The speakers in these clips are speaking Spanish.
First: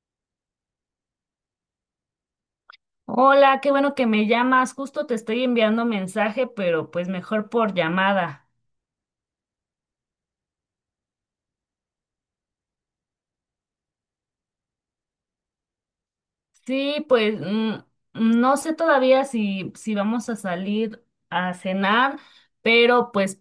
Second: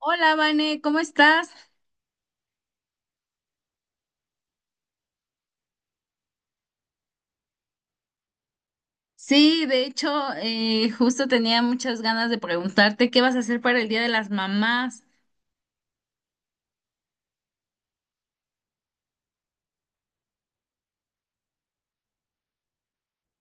Hola, Vane, ¿cómo estás? Hola, qué bueno que me llamas. Justo te estoy enviando mensaje, pero pues mejor por llamada. Sí, de hecho, justo tenía muchas ganas de preguntarte qué vas a hacer para el Día de las Mamás. Sí, pues no sé todavía si vamos a salir a cenar, pero pues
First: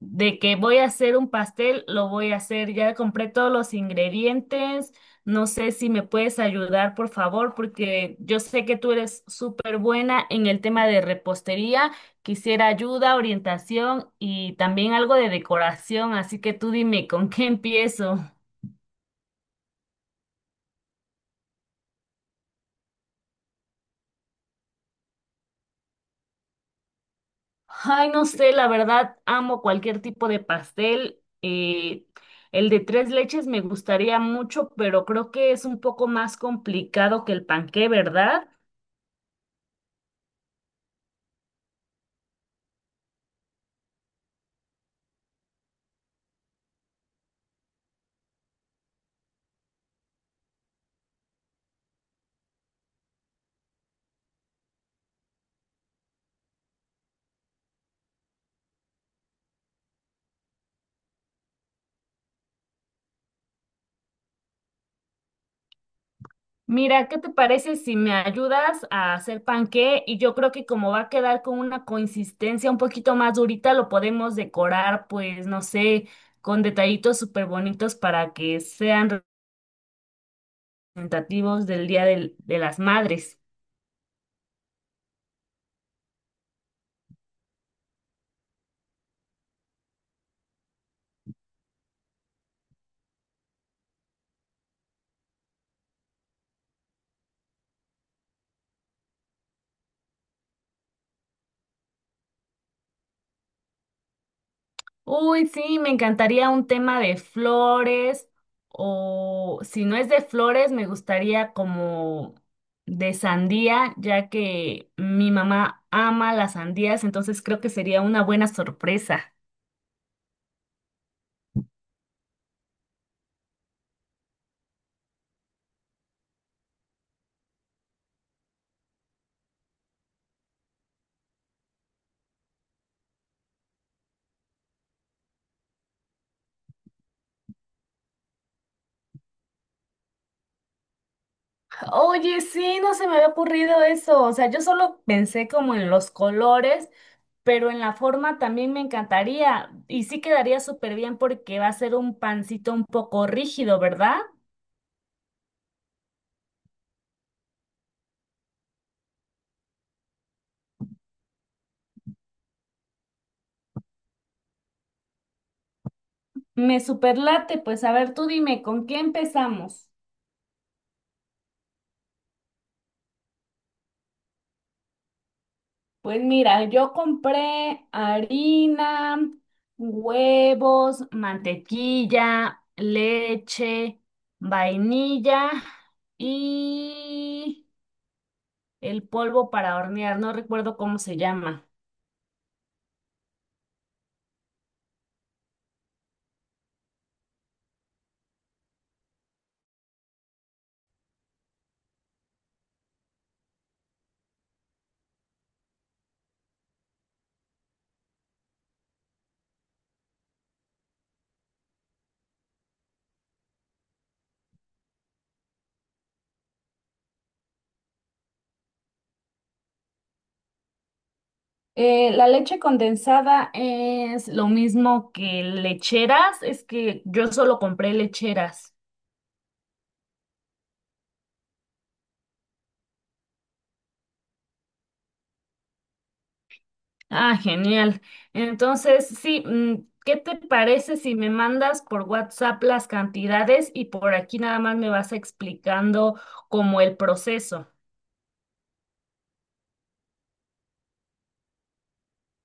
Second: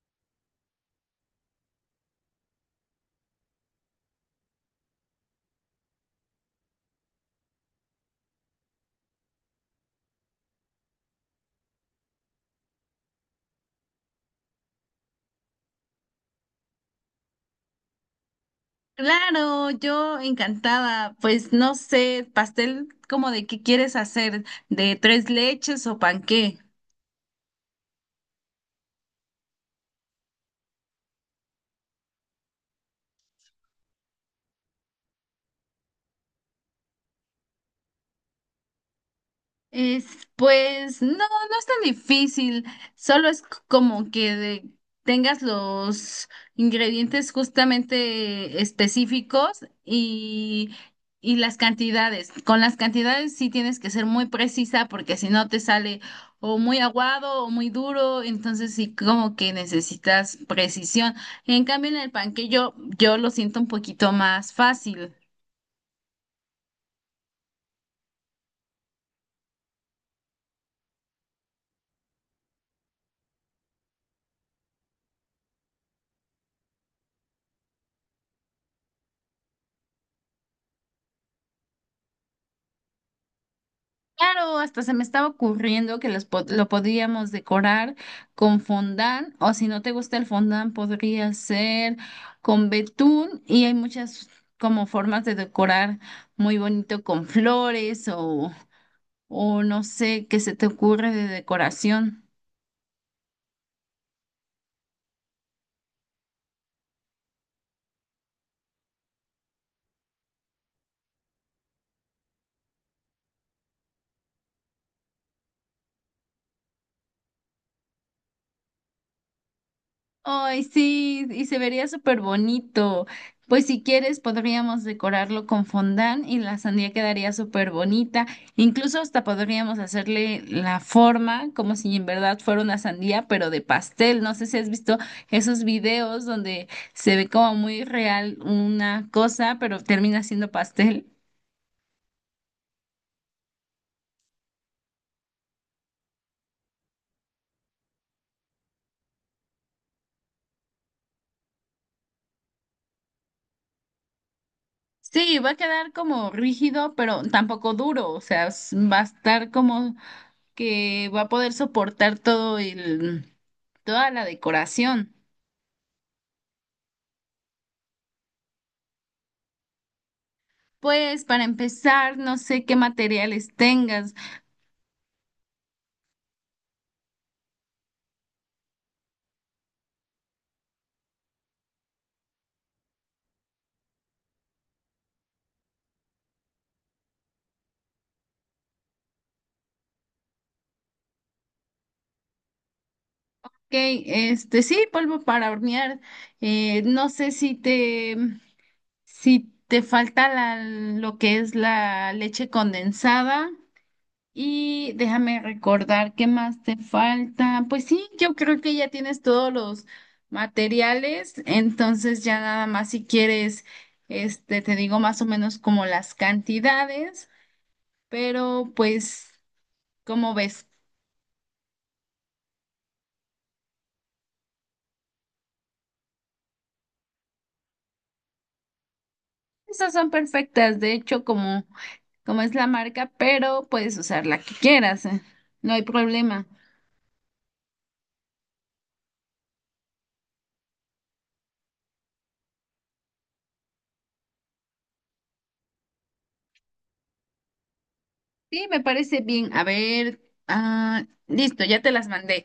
de que voy a hacer un pastel, lo voy a hacer. Ya compré todos los ingredientes. No sé si me puedes ayudar, por favor, porque yo sé que tú eres súper buena en el tema de repostería. Quisiera ayuda, orientación y también algo de decoración, así que tú dime con qué empiezo. Claro, yo encantada. Pues no sé, pastel como de qué quieres hacer, de tres leches o panqué. Ay, no sé, la verdad amo cualquier tipo de pastel. El de tres leches me gustaría mucho, pero creo que es un poco más complicado que el panqué, ¿verdad? Es, pues no es tan difícil, solo es como que tengas los ingredientes justamente específicos y las cantidades. Con las cantidades sí tienes que ser muy precisa porque si no te sale o muy aguado o muy duro, entonces sí como que necesitas precisión. En cambio en el panquillo yo lo siento un poquito más fácil. Mira, ¿qué te parece si me ayudas a hacer panqué? Y yo creo que como va a quedar con una consistencia un poquito más durita, lo podemos decorar, pues, no sé, con detallitos súper bonitos para que sean representativos del Día de las Madres. Claro, hasta se me estaba ocurriendo que lo podríamos decorar con fondant, o si no te gusta el fondant, podría ser con betún, y hay muchas como formas de decorar muy bonito con flores o no sé qué se te ocurre de decoración. Uy, sí, me encantaría un tema de flores o si no es de flores, me gustaría como de sandía, ya que mi mamá ama las sandías, entonces creo que sería una buena sorpresa. Ay, sí, y se vería súper bonito. Pues si quieres, podríamos decorarlo con fondant y la sandía quedaría súper bonita. Incluso hasta podríamos hacerle la forma como si en verdad fuera una sandía, pero de pastel. No sé si has visto esos videos donde se ve como muy real una cosa, pero termina siendo pastel. Oye, sí, no se me había ocurrido eso, o sea, yo solo pensé como en los colores, pero en la forma también me encantaría y sí quedaría súper bien porque va a ser un pancito un poco rígido, ¿verdad? Sí, va a quedar como rígido, pero tampoco duro. O sea, va a estar como que va a poder soportar todo el... Toda la decoración. Me superlate, pues a ver, tú dime, ¿con qué empezamos? Pues para empezar, no sé qué materiales tengas. Pues mira, yo compré harina, huevos, mantequilla, leche, vainilla y el polvo para hornear, no recuerdo cómo se llama. Ok, este sí, polvo para hornear. No sé si te falta lo que es la leche condensada. Y déjame recordar qué más te falta. Pues sí, yo creo que ya tienes todos los materiales. Entonces ya nada más si quieres, este, te digo más o menos como las cantidades. Pero pues. Como ves? La leche condensada es lo mismo que lecheras, es que yo solo compré lecheras. Esas son perfectas, de hecho, como es la marca, pero puedes usar la que quieras, no hay problema. Ah, genial. Entonces, sí, ¿qué te parece si me mandas por WhatsApp las cantidades y por aquí nada más me vas explicando como el proceso? Sí, me parece bien. A ver, ah, listo, ya te las mandé.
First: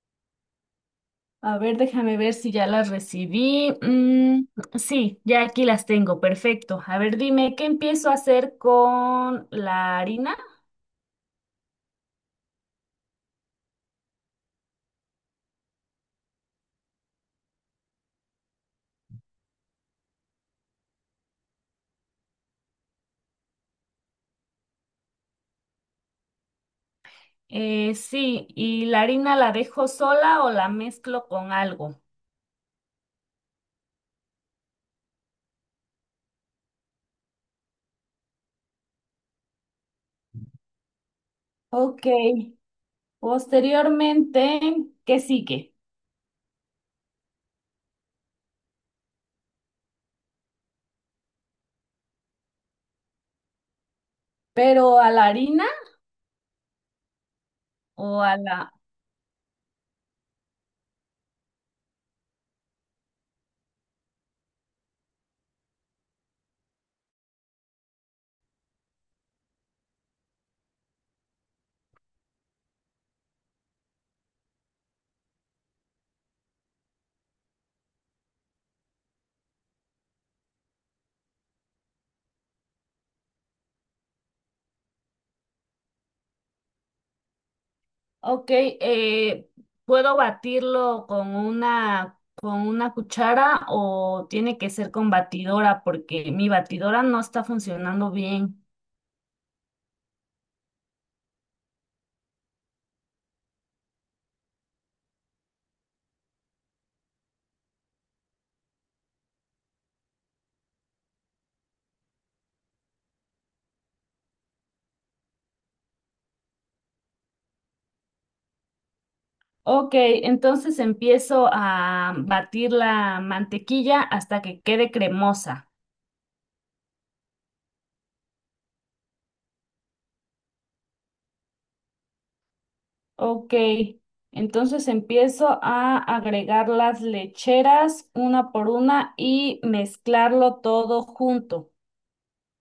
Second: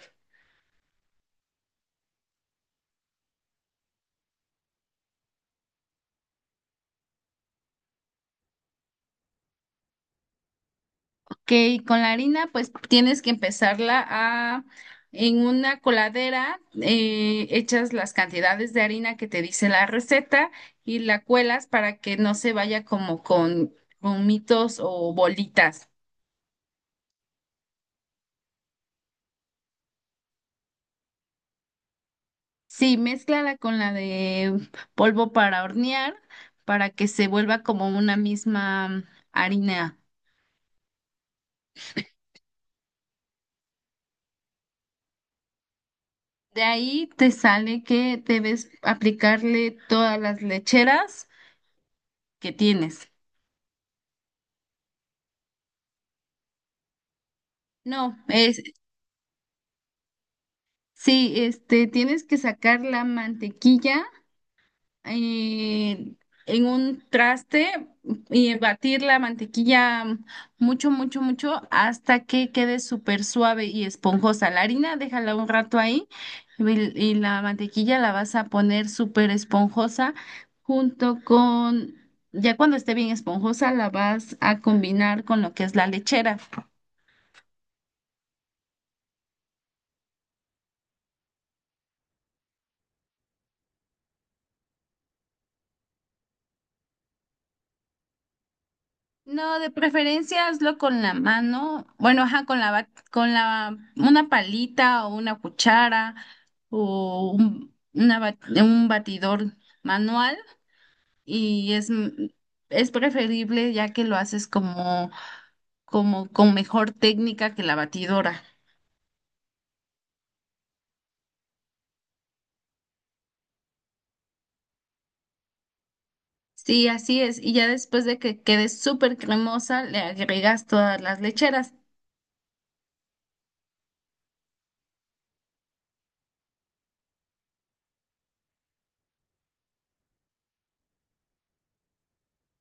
A ver, déjame ver si ya las recibí. Sí, ya aquí las tengo, perfecto. A ver, dime, ¿qué empiezo a hacer con la harina? Ok, con la harina, pues tienes que en una coladera, echas las cantidades de harina que te dice la receta y la cuelas para que no se vaya como con gomitos o bolitas. Sí, ¿y la harina la dejo sola o la mezclo con algo? Sí, mézclala con la de polvo para hornear para que se vuelva como una misma harina. Ok, posteriormente, ¿qué sigue? De ahí te sale que debes aplicarle todas las lecheras que tienes. Pero a la harina. No, es, Ojalá. sí, este, tienes que sacar la mantequilla eh, en un traste y batir la mantequilla mucho, mucho, mucho hasta que quede súper suave y esponjosa. La harina, déjala un rato ahí y, y la mantequilla la vas a poner súper esponjosa junto con, ya cuando esté bien esponjosa, la vas a combinar con lo que es la lechera. Ok, ¿puedo batirlo con una cuchara o tiene que ser con batidora? Porque mi batidora no está funcionando bien. No, de preferencia hazlo con la mano, bueno, ajá, con la, bat, con la, una palita o una cuchara o un batidor manual y es preferible ya que lo haces como, como con mejor técnica que la batidora. Ok, entonces empiezo a batir la mantequilla hasta que quede cremosa. Sí, así es. Y ya después de que quede súper cremosa, le agregas todas las lecheras. Ok, entonces empiezo a agregar las lecheras una por una y mezclarlo todo junto.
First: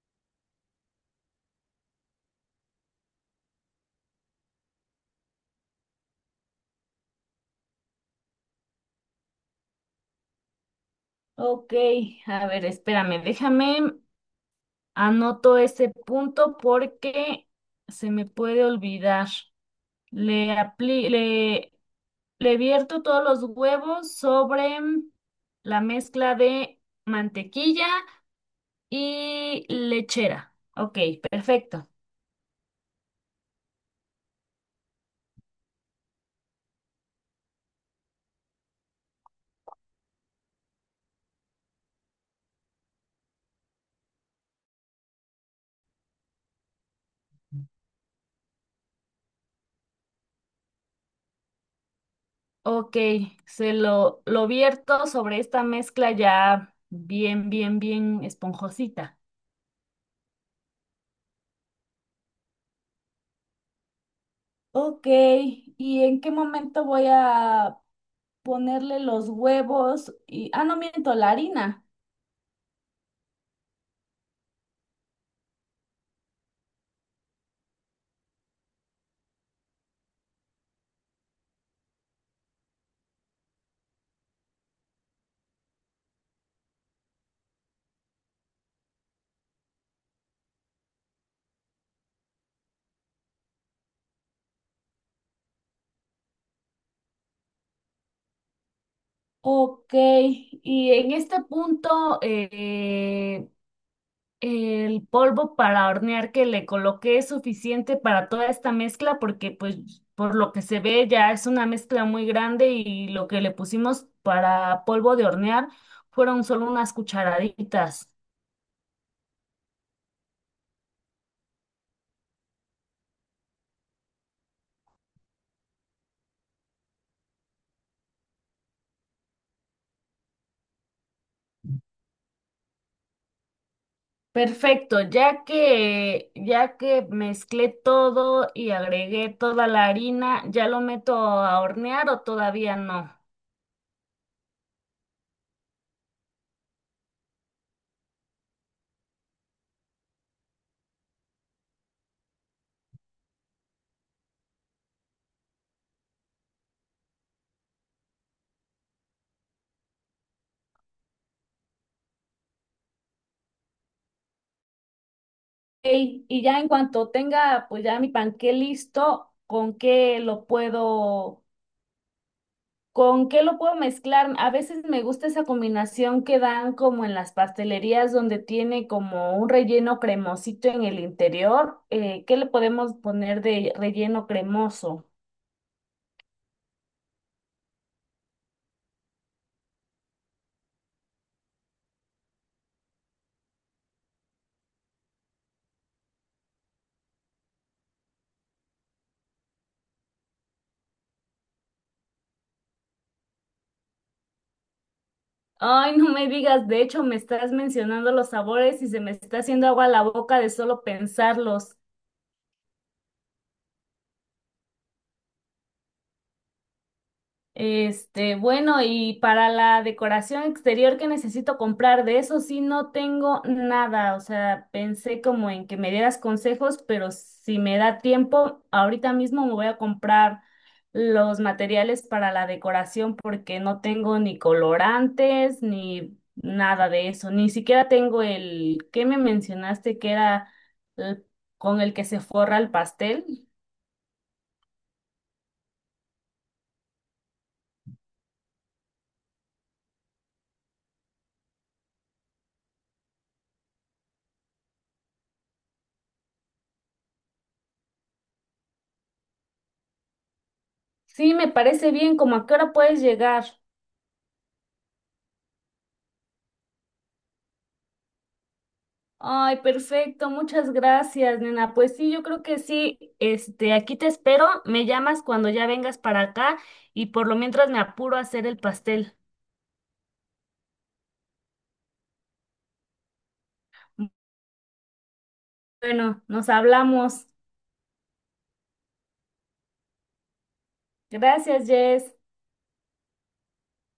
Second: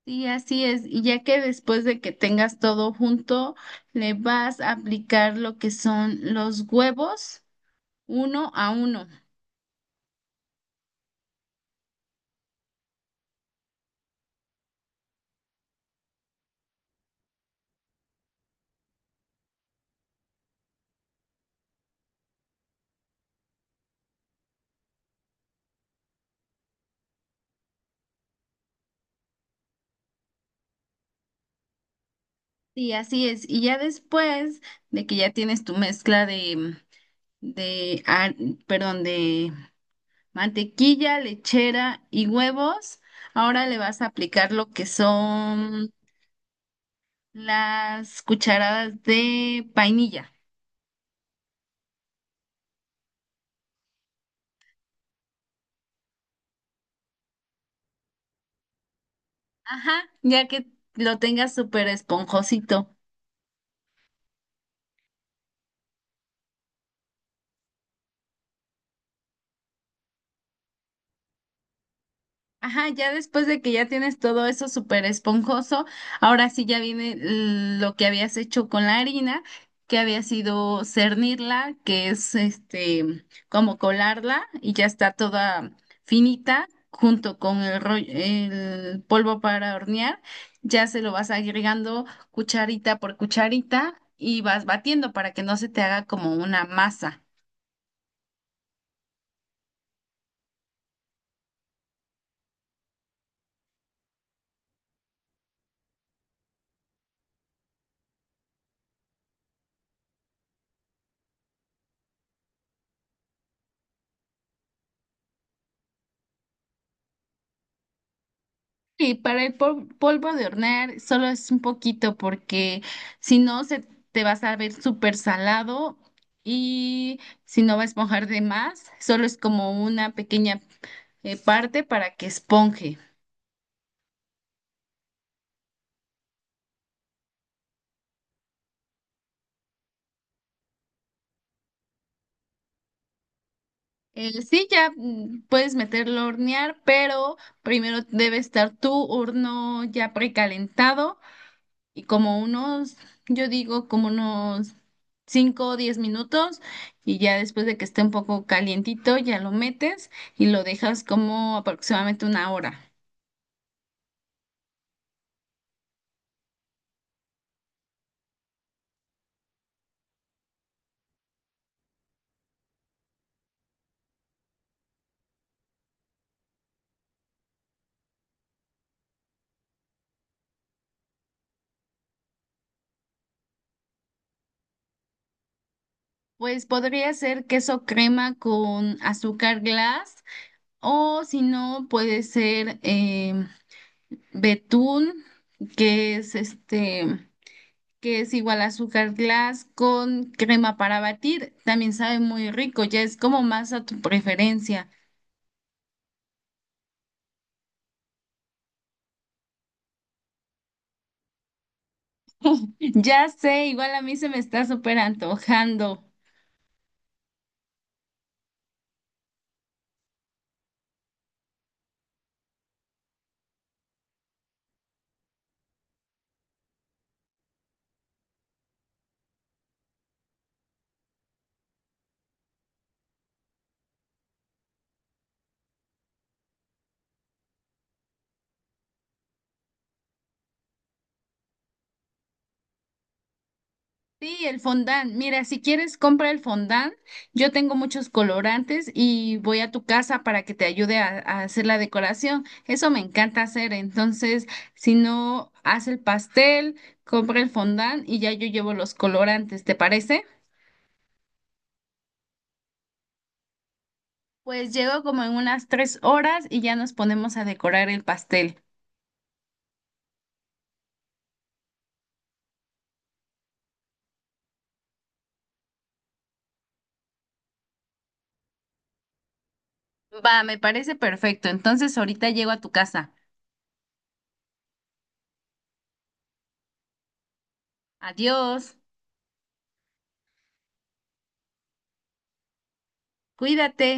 Sí, así es. Y ya que después de que tengas todo junto, le vas a aplicar lo que son los huevos uno a uno. Ok, a ver, espérame, déjame. Anoto ese punto porque se me puede olvidar. Le apli- le, le vierto todos los huevos sobre la mezcla de mantequilla y lechera. Ok, perfecto. Sí, así es. Y ya después de que ya tienes tu mezcla de, ar- perdón, de mantequilla, lechera y huevos, ahora le vas a aplicar lo que son las cucharadas de vainilla. Ok, lo vierto sobre esta mezcla ya bien, bien, bien esponjosita. Ajá, ya que lo tengas súper esponjosito. Ok, ¿y en qué momento voy a ponerle los huevos? Y, ah, no miento, la harina. Ajá, ya después de que ya tienes todo eso súper esponjoso, ahora sí ya viene lo que habías hecho con la harina, que había sido cernirla, que es este como colarla y ya está toda finita junto con el rollo, el polvo para hornear, ya se lo vas agregando cucharita por cucharita y vas batiendo para que no se te haga como una masa. Ok, y en este punto, el polvo para hornear que le coloqué es suficiente para toda esta mezcla porque pues por lo que se ve ya es una mezcla muy grande y lo que le pusimos para polvo de hornear fueron solo unas cucharaditas. Y para el polvo de hornear solo es un poquito porque si no se te va a saber súper salado y si no va a esponjar de más, solo es como una pequeña parte para que esponje. Perfecto, ya que mezclé todo y agregué toda la harina, ¿ya lo meto a hornear o todavía no? Sí, ya mm, puedes meterlo a hornear, pero primero debe estar tu horno ya precalentado y yo digo, como unos 5 o 10 minutos y ya después de que esté un poco calientito, ya lo metes y lo dejas como aproximadamente una hora. Ey, y ya en cuanto tenga pues ya mi panqué listo, ¿con qué lo puedo mezclar? A veces me gusta esa combinación que dan como en las pastelerías donde tiene como un relleno cremosito en el interior. ¿Qué le podemos poner de relleno cremoso? Pues podría ser queso crema con azúcar glass o si no, puede ser betún, que es este... que es igual azúcar glass con crema para batir, también sabe muy rico, ya es como más a tu preferencia. Ay, no me digas, de hecho me estás mencionando los sabores y se me está haciendo agua la boca de solo pensarlos. Ya sé, igual a mí se me está súper antojando. Este, bueno, y para la decoración exterior que necesito comprar, de eso sí no tengo nada. O sea, pensé como en que me dieras consejos, pero si me da tiempo, ahorita mismo me voy a comprar los materiales para la decoración porque no tengo ni colorantes ni nada de eso. Ni siquiera tengo el que me mencionaste que era el- con el que se forra el pastel. Sí, el fondant. Mira, si quieres, compra el fondant. Yo tengo muchos colorantes y voy a tu casa para que te ayude a hacer la decoración. Eso me encanta hacer. Entonces, si no, haz el pastel, compra el fondant y ya yo llevo los colorantes. ¿Te parece? Sí, me parece bien, como a qué hora puedes llegar. Pues llego como en unas 3 horas y ya nos ponemos a decorar el pastel. Ay, perfecto, muchas gracias, nena. Pues sí, yo creo que sí. Este, aquí te espero, me llamas cuando ya vengas para acá y por lo mientras me apuro a hacer el pastel. Va, me parece perfecto. Entonces, ahorita llego a tu casa. Bueno, nos hablamos. Adiós. Gracias, Jess. Cuídate.